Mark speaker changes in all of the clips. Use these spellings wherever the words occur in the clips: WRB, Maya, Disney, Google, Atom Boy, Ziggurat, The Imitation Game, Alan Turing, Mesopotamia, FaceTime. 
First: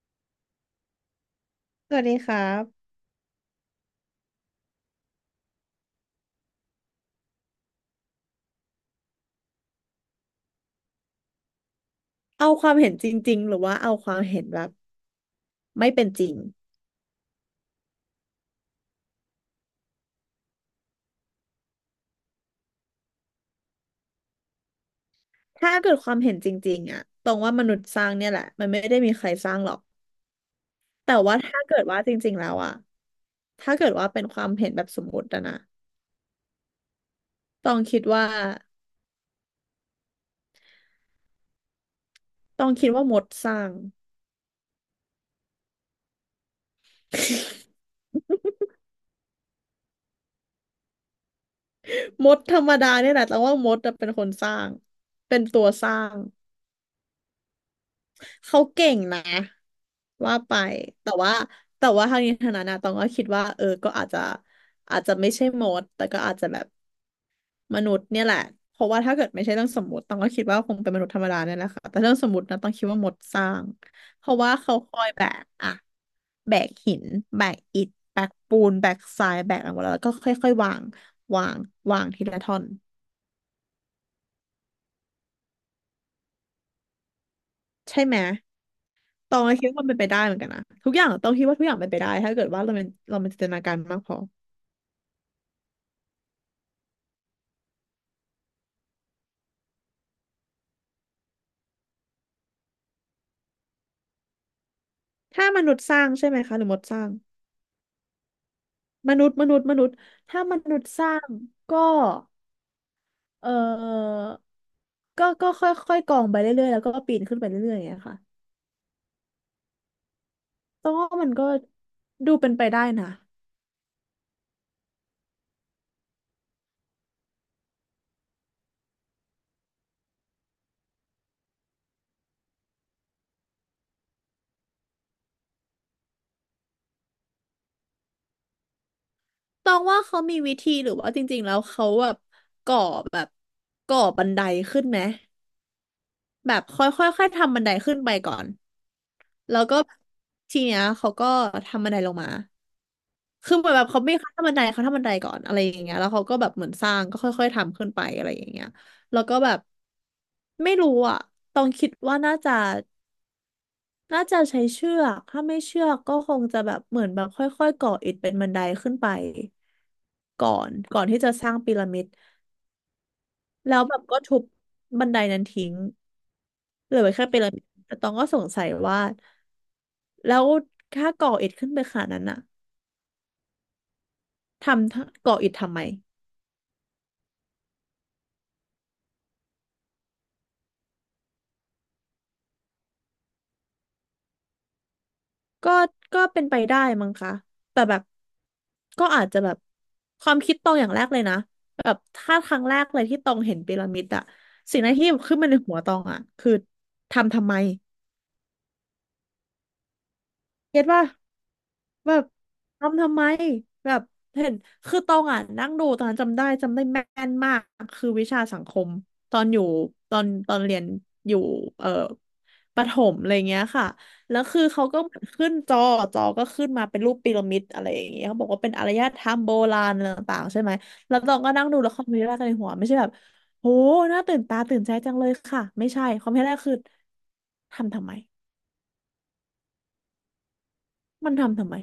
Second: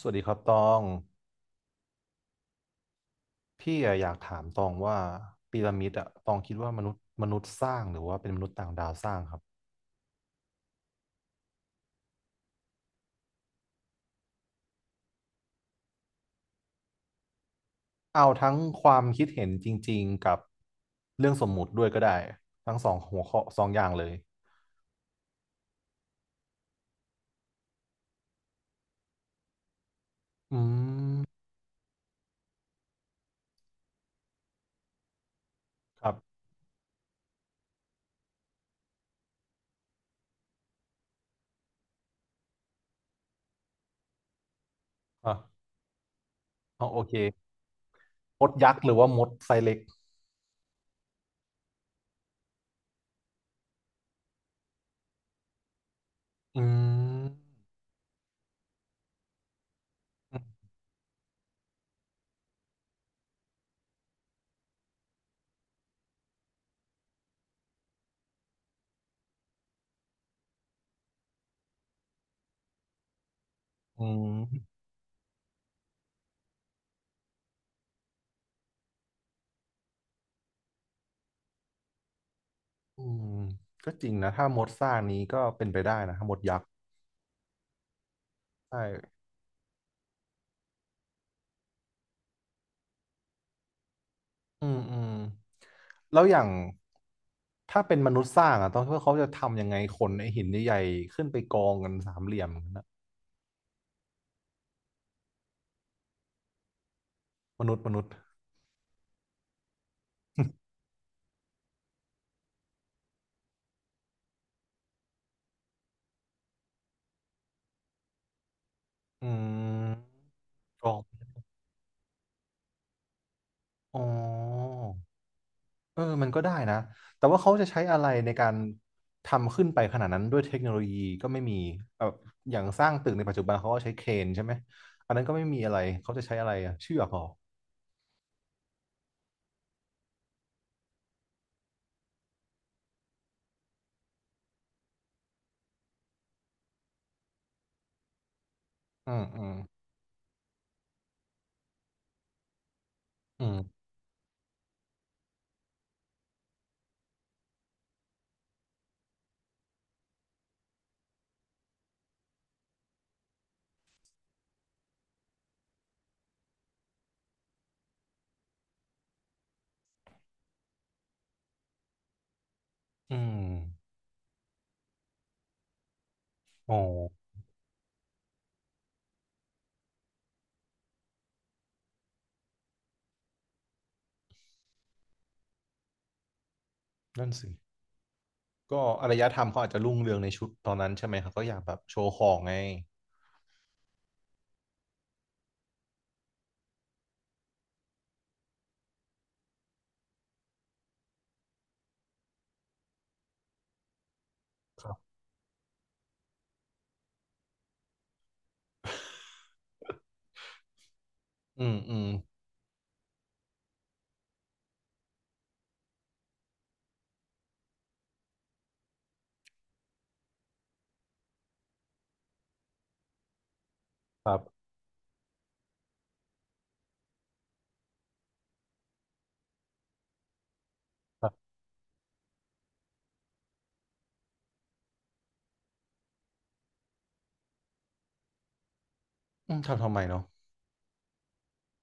Speaker 1: สวัสดีครับตอง
Speaker 2: สวัสดีครับ
Speaker 1: พี่อะอยากถามตองว่าพีระมิดอะตองคิดว่ามนุษย์สร้างหรือว่าเป็นมนุษย์ต่างดาวสร้างครับ
Speaker 2: เอาความเห็นจริงๆหรือว่าเอาความเห็นแบบไม่เป็นจริง
Speaker 1: เอาทั้งความคิดเห็นจริงๆกับเรื่องสมมุติด้วยก็ได้ทั้งสองหัวข้อสองอย่างเลย
Speaker 2: ถ้าเกิดความเห็นจริงๆอะตรงว่ามนุษย์สร้างเนี่ยแหละมันไม่ได้มีใครสร้างหรอก
Speaker 1: อื
Speaker 2: แต่ว่า
Speaker 1: ม
Speaker 2: ถ้าเกิดว่าจริงๆแล้วอะถ้าเกิดว่าเป็นความเห็นแบบสมมติอะนะ
Speaker 1: ครับ
Speaker 2: ต้องคิดว่าต้องคิดว่ามดสร้าง
Speaker 1: อ่ะเอาโอเคมดยักษ์หรือว่ามดไซเล็ก
Speaker 2: มดธรรมดาเนี่ยแหละแต้องว่ามดอะเป็นคนสร้างเป็นตัวสร้าง
Speaker 1: อืม
Speaker 2: เขาเก่งนะว่าไปแต่ว่าแต่ว่าทางนี้ทางนั้นนะต้องก็คิดว่าเออก็อาจจะอาจจะไม่ใช่มดแต่ก็อาจจะแบบ มนุษย์เนี่ยแหละเพราะว่าถ้าเกิดไม่ใช่เรื่องสมมติต้องก็คิดว่าคงเป็นมนุษย์ธรรมดาเนี่ยแหละค่ะแต่เรื่องสมมตินะต้องคิดว่ามดสร้าง
Speaker 1: อื
Speaker 2: เพ
Speaker 1: ม
Speaker 2: ราะว่าเขาคอยแบกอะแบกหินแบกอิฐแบกปูนแบกทรายแบกอะไรหมดแล้วแล้วก็ค่อยๆวางวางวางทีละท่อน
Speaker 1: อืมก็จริงนะถ้ามดสร้างนี้ก็เป็นไปได้นะถ้ามดยักษ์
Speaker 2: ใช่ไหม
Speaker 1: ใช่
Speaker 2: ตองก็คิดว่ามันเป็นไปได้เหมือนกันนะทุกอย่างต้องคิดว่าทุกอย่างเป็นไปได้ถ้าเกิดว่าเราเป็นจินตนาการมากพอ
Speaker 1: อืมอืมแล้วอย่างถ้าเป็นมนุษย์สร้างอ่ะต้องคิดว่าเขาจะทำยังไงคนไอ้หินใหญ่ๆขึ้นไปกองกันสามเหลี่ยมกันนะ
Speaker 2: ถ้ามนุษย์สร้างใช่ไหมคะหรือมดสร้าง
Speaker 1: มนุษย์
Speaker 2: มนุษย์ถ้ามนุษย์สร้างก็ เออก็ค่อยๆกองไปเรื่อยๆแล้วก็ปีนขึ้นไปเรื่อยๆอย่างเงี้ยค่ะ
Speaker 1: อืมก
Speaker 2: ตอ
Speaker 1: อ
Speaker 2: ง
Speaker 1: ง
Speaker 2: ว่ามันก็ดูเป็นไปได้นะ
Speaker 1: อ๋อเออมันก็ได้นะแต่ว่าเขาจะใช้อะไรในการทำขึ้นไปขนาดนั้นด้วยเทคโนโลยีก็ไม่มีแบบอย่างสร้างตึกในปัจจุบันเขาก็ใช้เครนใช่ไหมอันนั้นก็ไม่มีอะไรเขาจะใช้อะไรอะเชือกเหรอ
Speaker 2: ตองว่าเขามีวิธีหรือว่าจริงๆแล้วเขาแบบก่อแบบก่อบันไดขึ้นไหมแบบค่อยๆค่อยๆทำบันไดขึ้นไปก่อน
Speaker 1: อืมอืม
Speaker 2: แล้วก็ทีเนี้ยเขาก็ทำบันไดลงมา
Speaker 1: อื
Speaker 2: คือเหมือน
Speaker 1: ม
Speaker 2: แบบเขาไม่ขั้นบันไดเขาทำบันไดก่อนอะไรอย่างเงี้ยแล้วเขาก็แบบเหมือนสร้างก็ค่อยๆทำขึ้นไปอะไรอย่างเงี้ยแล้วก็แบบไม่รู้อ่ะต้องคิดว่าน่าจะ น่าจะใช้เชือกถ้าไม่เชือกก็คงจะแบบเหมือนแบบค่อยๆก่ออิฐเป็นบันไดขึ้นไปก่อนที่จะสร้างพีระมิด
Speaker 1: อื
Speaker 2: แล้ว
Speaker 1: ม
Speaker 2: แบบก็ทุบบันไดนั้นทิ้ง
Speaker 1: อ๋อ
Speaker 2: เหลือไว้แค่พีระมิดแต่ตองก็สงสัยว่าแล้วถ้าก่ออิฐขึ้นไปขนาดนั้นอะทำก่ออิฐทำไม
Speaker 1: นั่นสิ ก็อารยธรรมเขาอาจจะรุ่งเรืองในชุดตอนนั้นใช่ไหมครับก็อยากแบบโชว์ของไง
Speaker 2: ก็ก็เป็นไปได้มั้งคะแต่แบบก็อาจจะแบบความคิดตรงอย่างแรกเลยนะแบบถ้าครั้งแรกเลยที่ตองเห็นพีระมิดอะสิ่ง
Speaker 1: ค
Speaker 2: แร
Speaker 1: รั
Speaker 2: กที่
Speaker 1: บ
Speaker 2: ขึ้นมาในหัวตองอะคือทำทำไม เก็ตป่ะ
Speaker 1: อืมอืม
Speaker 2: แบบทำทำไมแบบเห็นคือตองอ่ะนั่งดูตอนนั้นจำได้แม่นมากคือวิชาสังคมตอนอยู่ตอนเรียนอยู่เอ่อประถมอะไรเงี้ยค่ะ
Speaker 1: ครั
Speaker 2: แล้
Speaker 1: บ
Speaker 2: วคือเขาก็เหมือนขึ้นจอจอก็ขึ้นมาเป็นรูปพีระมิดอะไรอย่างเงี้ยเขาบอกว่าเป็นอารยธรรมโบราณอะไรต่างๆใช่ไหมแล้ว
Speaker 1: ครั
Speaker 2: ตอง
Speaker 1: บ
Speaker 2: ก็นั่งดูแล้วคอมเมนต์แรกในหัวไม่ใช่แบบโหน่าตื่นตาตื่นใจจังเลยค่ะไม่ใช่คอมเมนต์แรกคือทำทำไม
Speaker 1: อืมทำไมเนาะ
Speaker 2: มันทำทำไม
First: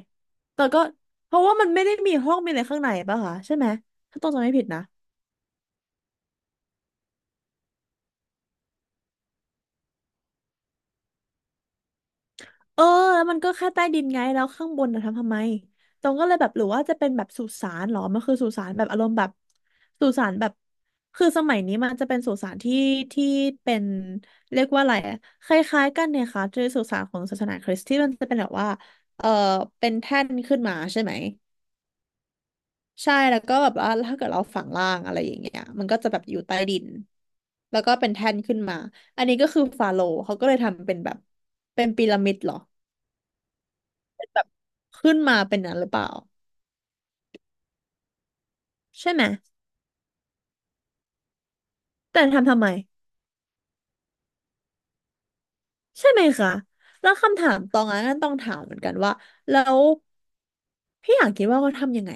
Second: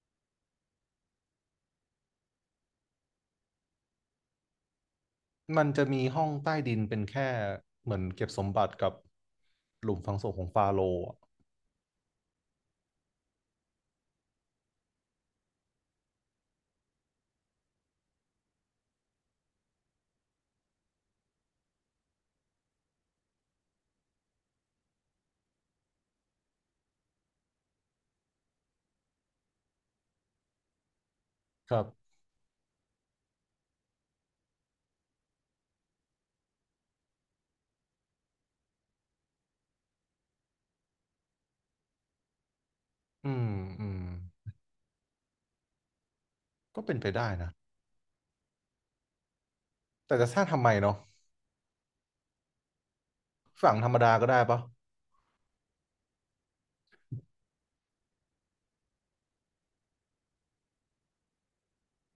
Speaker 2: แต่ก็เพราะว่ามันไม่ได้มีห้องมีอะไรข้างในป่ะคะใช่ไหมถ้าต้องจำไม่ผิดนะ
Speaker 1: มันจะมีห้องใต้ดินเป็นแค่เหมือนเก็บสมบัติกับหลุมฝังศพของฟาโรห์อะ
Speaker 2: เออแล้วมันก็แค่ใต้ดินไงแล้วข้างบนนะทำทำไมตรงก็เลยแบบหรือว่าจะเป็นแบบสุสานเหรอมันคือสุสานแบบอารมณ์แบบสุสานแบบคือสมัยนี้มันจะเป็นสุสานที่เป็นเรียกว่าอะไรอะคล้ายๆกันเนี่ยค่ะจะสุสานของศาสนาคริสต์ที่มันจะเป็นแบบว่าเออเป็นแท่นขึ้นมาใช่ไหม
Speaker 1: ครับ
Speaker 2: ใช่แล้วก็แบบว่าถ้าเกิดเราฝังล่างอะไรอย่างเงี้ยมันก็จะแบบอยู่ใต้ดินแล้วก็เป็นแท่นขึ้นมาอันนี้ก็คือฟาโรห์เขาก็เลยทำเป็นแบบเป็นพีระมิดเหรอ
Speaker 1: อืมอืม
Speaker 2: แบบขึ้นมาเป็นนั้นหรือเปล่า
Speaker 1: ก็เป็นไปได้นะ
Speaker 2: ใช่ไหม
Speaker 1: แต่จะสร้างทำไมเนาะ
Speaker 2: แต่ทำทำไม
Speaker 1: ฝังธรรมดาก็ได้ปะ
Speaker 2: ใช่ไหมคะแล้วคำถามตองนั้นต้องถามเหมือนกันว่าแล้วพี่อยากคิดว่าเขาทำยังไง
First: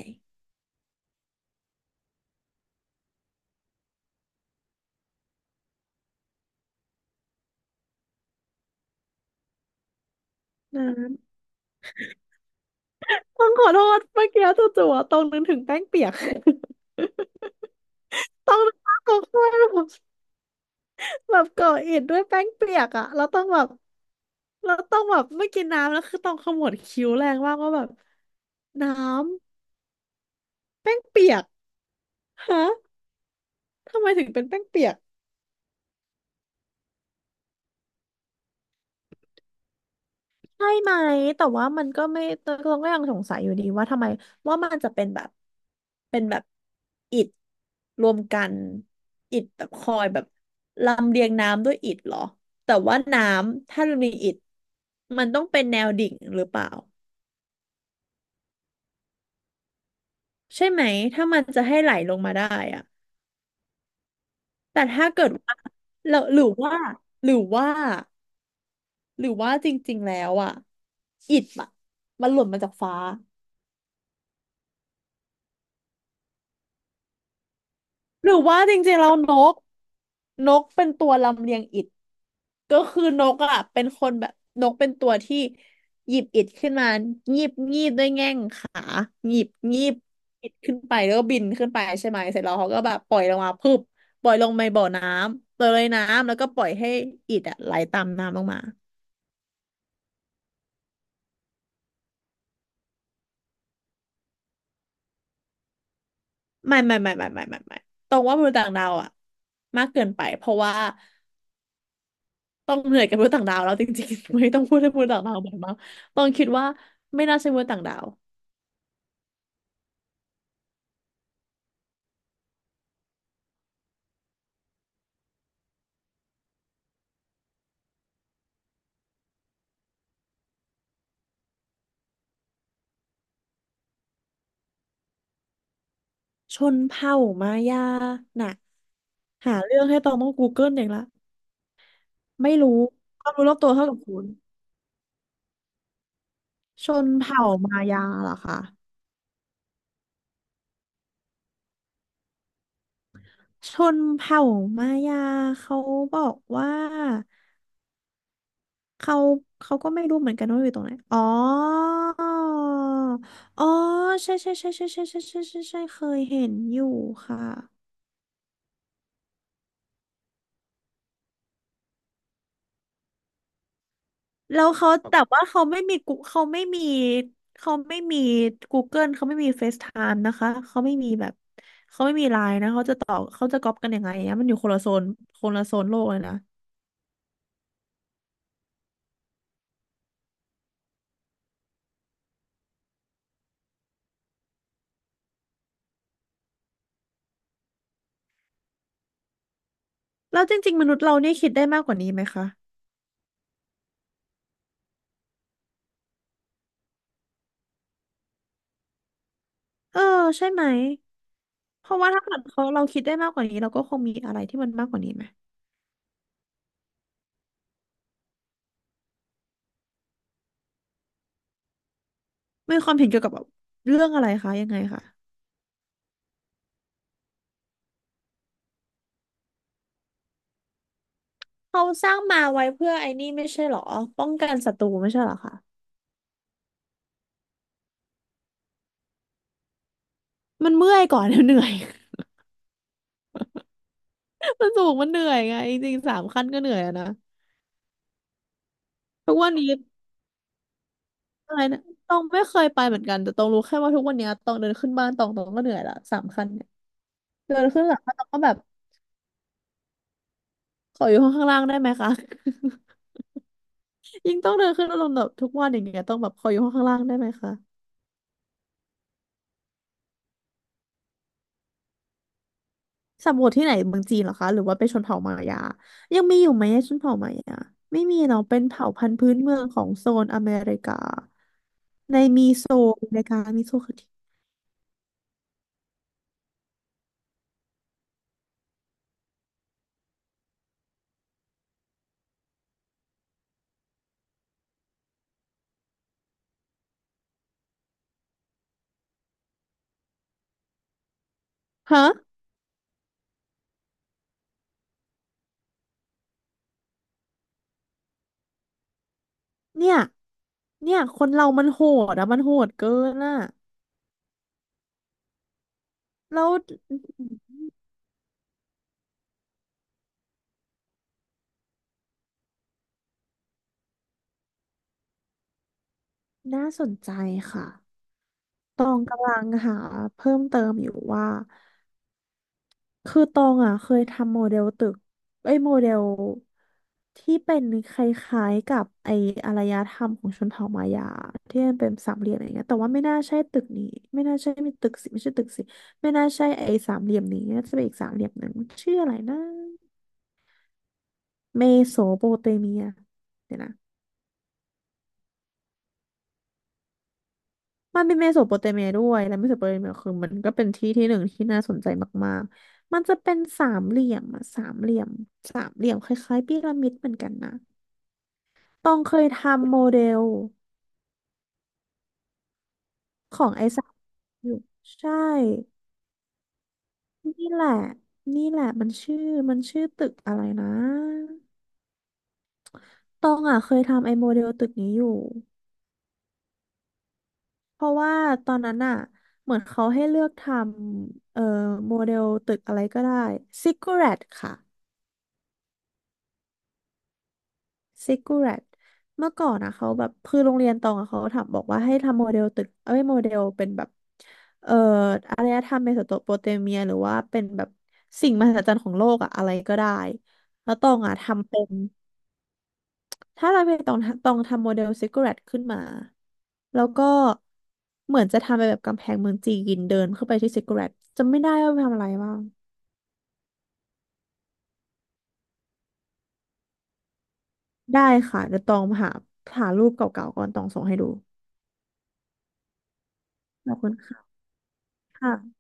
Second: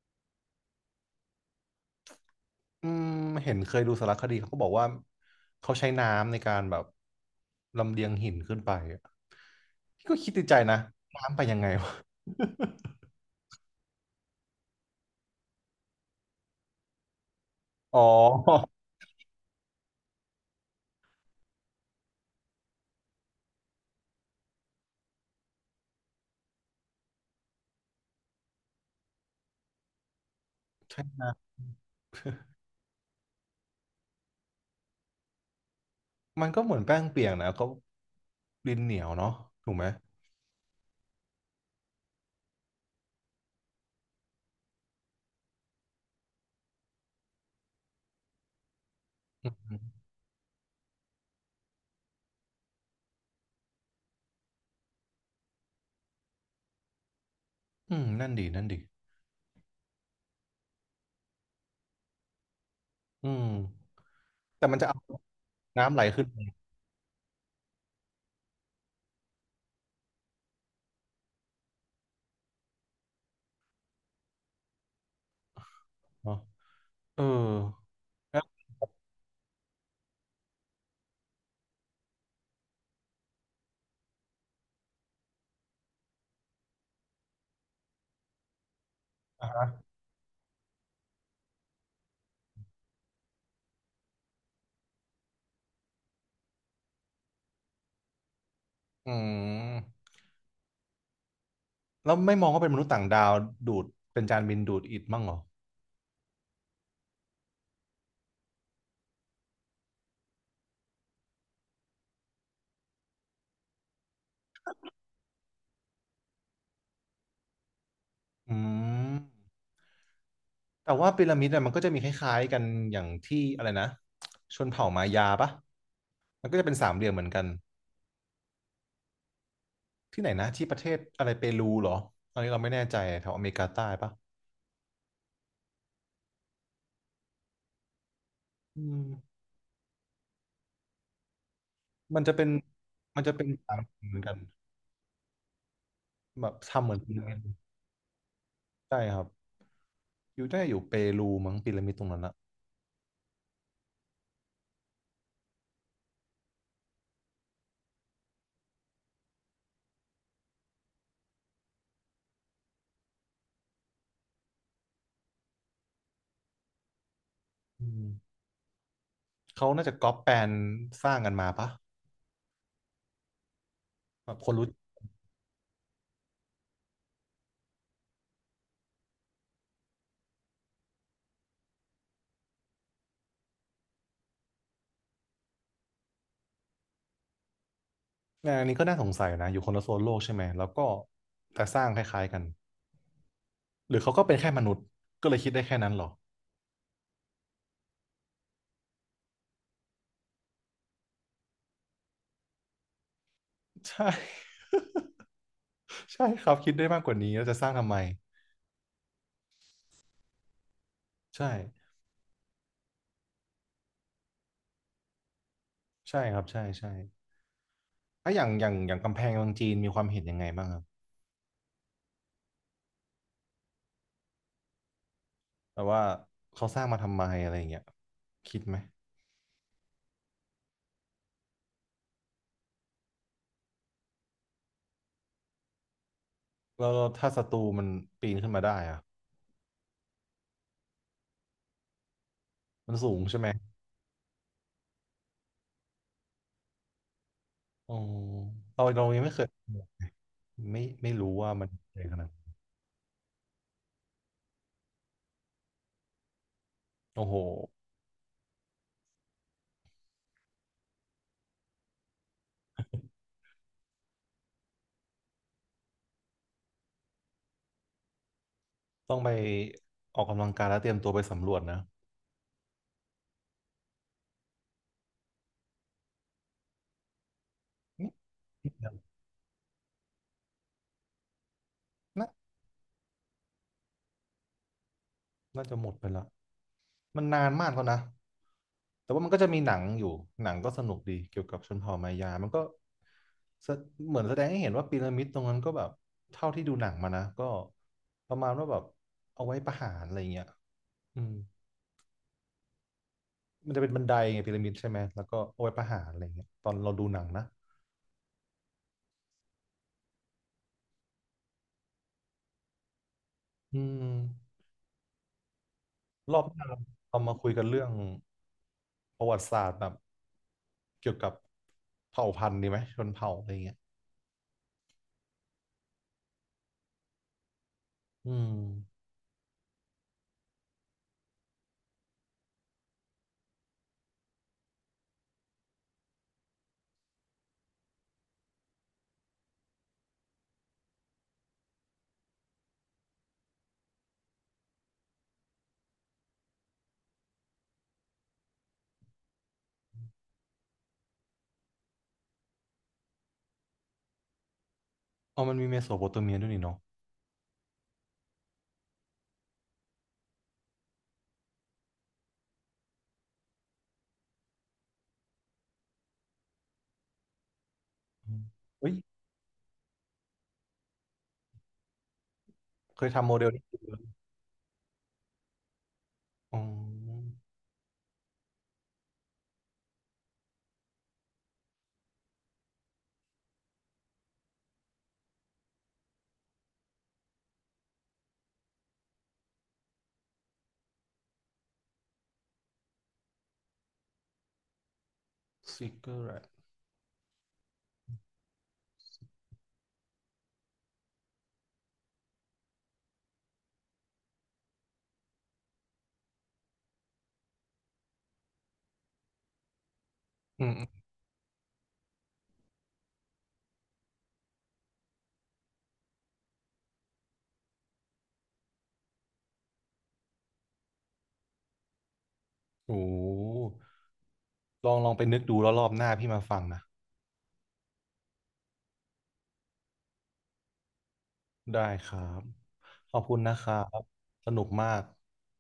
Speaker 1: อืมเห็นเคยดูสารคดีเขาก็บอกว่าเขาใช้น้ำในการแบบลำเลียงหินขึ้นไปอะก็คิดในใจนะ
Speaker 2: นะ
Speaker 1: น้ำไปยังไงวะ
Speaker 2: ต้องขอโทษเมื่อกี้จู่ๆอะตองนึกถึงแป้งเปียก
Speaker 1: อ๋อ
Speaker 2: ต้องนึกภาพตองข้าม แบบก่ออิฐด้วยแป้งเปียกอ่ะเราต้องแบบเราต้องแบบไม่กินน้ำแล้วคือต้องขมวดคิ้วแรงมากว่าแบบน้ำแป้
Speaker 1: ใช
Speaker 2: ง
Speaker 1: ่
Speaker 2: เปียกฮะทำไมถึงเป็นแป้งเปียก
Speaker 1: มันก็เหมือนแป้งเปียกนะก็ดินเหนียวเนาะถูกไหม
Speaker 2: ใช่ไหมแต่ว่ามันก็ไม่เราก็ยังสงสัยอยู่ดีว่าทำไมว่ามันจะเป็นแบบอิฐรวมกันอิฐ
Speaker 1: อื
Speaker 2: แบบคอ
Speaker 1: ม
Speaker 2: ยแบบลำเลียงน้ำด้วยอิฐเหรอแต่ว่าน้ำถ้ามันมีอิฐมันต้องเป็นแนวดิ่งหรือเปล่า
Speaker 1: อืมนั่นดีนั่นดี
Speaker 2: ใช่ไหมถ้ามันจะให้ไหลลงมาได้อะ
Speaker 1: อืมแต่มัน
Speaker 2: แต่
Speaker 1: จะเอา
Speaker 2: ถ้าเกิดว่า
Speaker 1: น้ำไหล
Speaker 2: เรา
Speaker 1: ขึ้นมา
Speaker 2: หรือว่าหรือว่าจริงๆแล้วอะอิฐอะมันหล่นมาจากฟ้า
Speaker 1: เนาะเออ
Speaker 2: หรือ
Speaker 1: แล้ว
Speaker 2: ว่าจริงๆแล้วนกนกเป็นตัวลำเลียงอิฐ ก็คือนกอ่ะเป็นคนแบบนกเป็นตัวที่หยิบอิฐขึ้นมางีบงีบด้วยแง่งขาหยิ
Speaker 1: อ่ะ
Speaker 2: บ
Speaker 1: ฮะ
Speaker 2: งีบอิฐขึ้นไปแล้วก็บินขึ้นไปใช่ไหมเสร็จแล้วเขาก็แบบปล่อยลงมาพึบปล่อยลงในบ่อน้ำปล่อยลอยน้ำแล้วก็ปล่อยให้อิฐอ่ะไหลตามน้ำลงมา
Speaker 1: อืมแล้วไม่มองว่าเป็นมนุษย์ต่างดาวดูดเป็นจานบินดูดอิฐมั่งเหรอ
Speaker 2: ไม่ไม่ไม่ไม่ไม่ไม่ไม่ตรงว่ามนุษย์ต่างดาวอ่ะมากเกินไปเพราะว่าต้องเหนื่อยกับมนุษย์ต่างดาวแล้วจริงๆ ไม่ต้องพูดให้มนุษย์ต่างดาวบ่อยมากต้องคิดว่าไม่น่าใช่มนุษย์ต่างดาว
Speaker 1: อืมแต่ว่าพีระมิดอะมันก็จะมีคล้ายๆกันอย่างที่อะไรนะชนเผ่ามายาปะมันก็จะเป็นสามเหลี่ยมเหมือนกัน ที่ไหนนะที่ประเทศอะไรเปรูเหรออันนี้เราไม่แน่ใจแถวอเมริกาใต้ปะ
Speaker 2: ชนเผ่ามายาน่ะ
Speaker 1: อืม
Speaker 2: หาเรื่องให้ตองต้อง Google เองละ
Speaker 1: มันจะเป็น
Speaker 2: ไม่รู้
Speaker 1: มัน
Speaker 2: ควา
Speaker 1: จะ
Speaker 2: ม
Speaker 1: เป็
Speaker 2: รู้
Speaker 1: น
Speaker 2: รอบตัว
Speaker 1: ต่าง
Speaker 2: เท่ากับ
Speaker 1: เห
Speaker 2: คุ
Speaker 1: มือน
Speaker 2: ณ
Speaker 1: กันแบบทำ
Speaker 2: ช
Speaker 1: เหมือน
Speaker 2: น
Speaker 1: พีระมิ
Speaker 2: เผ่า
Speaker 1: ด
Speaker 2: มายาเหรอคะ
Speaker 1: ใช่ครับอยู่ได้อยู่เปรูมั้งพีระมิดตรงนั้นอะ
Speaker 2: ชนเผ่ามายาเขาบอกว่าเขาเขาก็ไม่รู้เหมือนกันว่าอยู่ตรงไหนอ๋อ อ๋อ ใช่ใช่ใช่ใช่ใช่ใช่ใช่ใช่ใช่เคยเห็นอยู่ค่ะ
Speaker 1: อืมเขาน่าจะก๊อปแปลนสร้างกันมาปะแบบคน
Speaker 2: แล้
Speaker 1: รู้
Speaker 2: วเขาแต่ว่าเขาไม่มีกูเขาไม่มี Google เขาไม่มี FaceTime นะคะเขาไม่มีแบบเขาไม่มีไลน์นะเขาจะต่อเขาจะก๊อปกันยังไงอะมันอยู่คนละโซนคนละโซนโลกเลยนะ
Speaker 1: งานอันนี้ก็น่าสงสัยนะอยู่คนละโซนโลกใช่ไหมแล้วก็แต่สร้างคล้ายๆกันหรือเขาก็เป็นแค่มนุษย์ก็เลยคิดได้แค่นั้นเหรอ
Speaker 2: แล้วจริงๆมนุษย์เราเนี่ยคิดได้มากกว่านี้ไหมคะ
Speaker 1: ใช่ ใช่ครับคิดได้มากกว่านี้แล้วจะสร้างทำไม
Speaker 2: เออใช่ไหม
Speaker 1: ใช่
Speaker 2: เพราะว่าถ้าเกิดเขาเราคิดได้มากกว่านี้เราก็คงมีอะไรที่มันมากกว่านี้ไหม
Speaker 1: ใช่ครับใช่ใช่อ่ะอย่างกำแพงเมืองจีนมีความเห็นยังไงบ้างครับ
Speaker 2: มีความเห็นเกี่ยวกับแบบเรื่องอะไรคะยังไงคะ
Speaker 1: แบบว่าเขาสร้างมาทำไมอะไรอย่างเงี้ยคิดไหม
Speaker 2: เขาสร้างมาไว้เพื่อไอ้นี่ไม่ใช่เหรอป้องกันศัตรูไม่ใช่เหรอคะ
Speaker 1: แล้วถ้าศัตรูมันปีนขึ้นมาได้อะ
Speaker 2: มันเมื่อยก่อน เหนื่อย
Speaker 1: มันสูงใช่ไหม
Speaker 2: มันสูงมันเหนื่อยไงจริงๆสามขั้นก็เหนื่อยอะนะ
Speaker 1: อ๋อเรายังไม่
Speaker 2: ทุก
Speaker 1: เคย
Speaker 2: วันนี้
Speaker 1: ไม่รู้ว่า
Speaker 2: อะไร
Speaker 1: มัน
Speaker 2: นะ
Speaker 1: ใหญ่
Speaker 2: ต
Speaker 1: ข
Speaker 2: อง
Speaker 1: นาดนั้
Speaker 2: ไม่
Speaker 1: น
Speaker 2: เคยไปเหมือนกันแต่ตองรู้แค่ว่าทุกวันนี้ตองเดินขึ้นบ้านตองก็เหนื่อยละสามขั้นเนี่ย
Speaker 1: โอ้โห
Speaker 2: เดินขึ้นหลังบ้านตองก็แบบขออยู่ห้องข้างล่างได้ไหมคะ ยิ่งต้องเดินขึ้นอารมณ์แบบทุกวันอย่างเงี้ยต้องแบบขออยู่ห้องข้างล่างได้ไหมคะ
Speaker 1: ต้องไปออกกำลังกายแล้วเตรียมตัวไปสำรวจนะ
Speaker 2: สำรวจที่ไหนเมืองจีนเหรอคะหรือว่าเป็นชนเผ่ามายายังมีอยู่ไหมชนเผ่ามายาไม่มีเนาะเป็น
Speaker 1: นี่น
Speaker 2: เผ่าพันธุ์พื้นเมืองของโซนอเมริกา
Speaker 1: ่า
Speaker 2: โซนอเมริกามีโซนคอที
Speaker 1: น่าจะหมดไปละมันนานมากแล้วนะ แต่ว่ามันก็จะมีหนังอยู่ หนังก็สนุกดีเกี่ยวกับชนเผ่ามายา มันก็แสเหมือนแสดงให้เห็นว่าพีระมิดตรงนั้นก็แบบเท่าที่ดูหนังมานะก็ประมาณว่าแบบเอาไว้ประหารอะไรเงี้ยอืม
Speaker 2: ฮะ
Speaker 1: มันจะเป็นบันไดไงพีระมิดใช่ไหมแล้วก็เอาไว้ประหารอะไรเงี้ยตอนเราดูหนังนะ
Speaker 2: เนี่ยเนี่ยคนเรามันโหดอะมันโหดเกินอะ
Speaker 1: อืมรอ
Speaker 2: แล้
Speaker 1: บ
Speaker 2: ว
Speaker 1: หน้าเรามาคุยกันเรื่องประวัติศาสตร์แบบเกี่ยวกับเผ่าพันธุ์ดีไหมชนเผ่าอะไรเงี้ย
Speaker 2: น่าสนใจค่ะ
Speaker 1: อื
Speaker 2: ตอง
Speaker 1: ม
Speaker 2: กำลังหาเพิ่มเติมอยู่ว่า คือตองอะเคยทำโมเดลตึกไอ้ยโมเดลที่เป็นคล้ายๆกับไอ้อารยธรรมของชนเผ่ามายาที่มันเป็นสามเหลี่ยมอะไรเงี้ยแต่ว่าไม่น่าใช่ตึกนี้ไม่น่าใช่มีตึกสิไม่ใช่ตึกสิไม่น่าใช่ไอ้สามเหลี่ยมนี้น่าจะเป็นอีกสามเหลี่ยมหนึ่งชื่ออะไรนะเมโสโปเตเมียเดี๋ยวนะ
Speaker 1: อ๋อมันมีเมโสโปเตเมียด้วยนี่เนาะ
Speaker 2: มันเป็นเมโสโปเตเมียด้วยและเมโสโปเตเมียคือมันก็เป็นที่ที่หนึ่งที่น่าสนใจมากๆ มันจะเป็นสามเหลี่ยมอะสามเหลี่ยมสามเหลี่ยมคล้ายๆพีระมิดเหมือนกันนะ
Speaker 1: อืมเฮ้
Speaker 2: ต้อ
Speaker 1: ย
Speaker 2: งเคยทำโมเดล
Speaker 1: เคยทำโม
Speaker 2: ข
Speaker 1: เด
Speaker 2: อ
Speaker 1: ล
Speaker 2: ง
Speaker 1: นี้
Speaker 2: ไอ้สามอยู่ใช่
Speaker 1: อ๋อ
Speaker 2: นี่แหละนี่แหละมันชื่อมันชื่อตึกอะไรนะตองอ่ะเคยทำไอ้โมเดลตึกนี้อยู่เพราะว่าตอนนั้นอ่ะเหมือนเขาให้เลือกทำโมเดลตึกอะไรก็ได้Ziggurat ค่ะ
Speaker 1: ซิกเกอร์แร
Speaker 2: ซิกูแรตเมื่อก่อนนะเขาแบบคือโรงเรียนตองอะเขาถามบอกว่าให้ทำโมเดลตึกเอ้ยโมเดลเป็นแบบเอ่ออารยธรรมเมโสโปเตเมียหรือว่าเป็นแบบสิ่งมหัศจรรย์ของโลกอะอะไรก็ได้
Speaker 1: อื
Speaker 2: แล้วตอ
Speaker 1: ม
Speaker 2: งอะทำเป็นถ้าเราไปตองตองทำโมเดลซิกูแรตขึ้นมาแล้วก็เหมือนจะทำเป็นแบบกำแพงเมืองจีนเดินเข้าไปที่ซิกูแรตจำไม่ได้ว่าไปทำอะไรบ้าง
Speaker 1: ๆโอ้ลองไปนึกดูแล้วรอบหน้าพี่มาฟังนะ
Speaker 2: ได้ค่ะเดี๋ยวตองหาหารูปเก่าๆก่อนตองส่งให้ดู
Speaker 1: ได้ครับขอบคุณนะค
Speaker 2: ข
Speaker 1: รั
Speaker 2: อบคุณ
Speaker 1: บสนุกมาก
Speaker 2: ค่ะ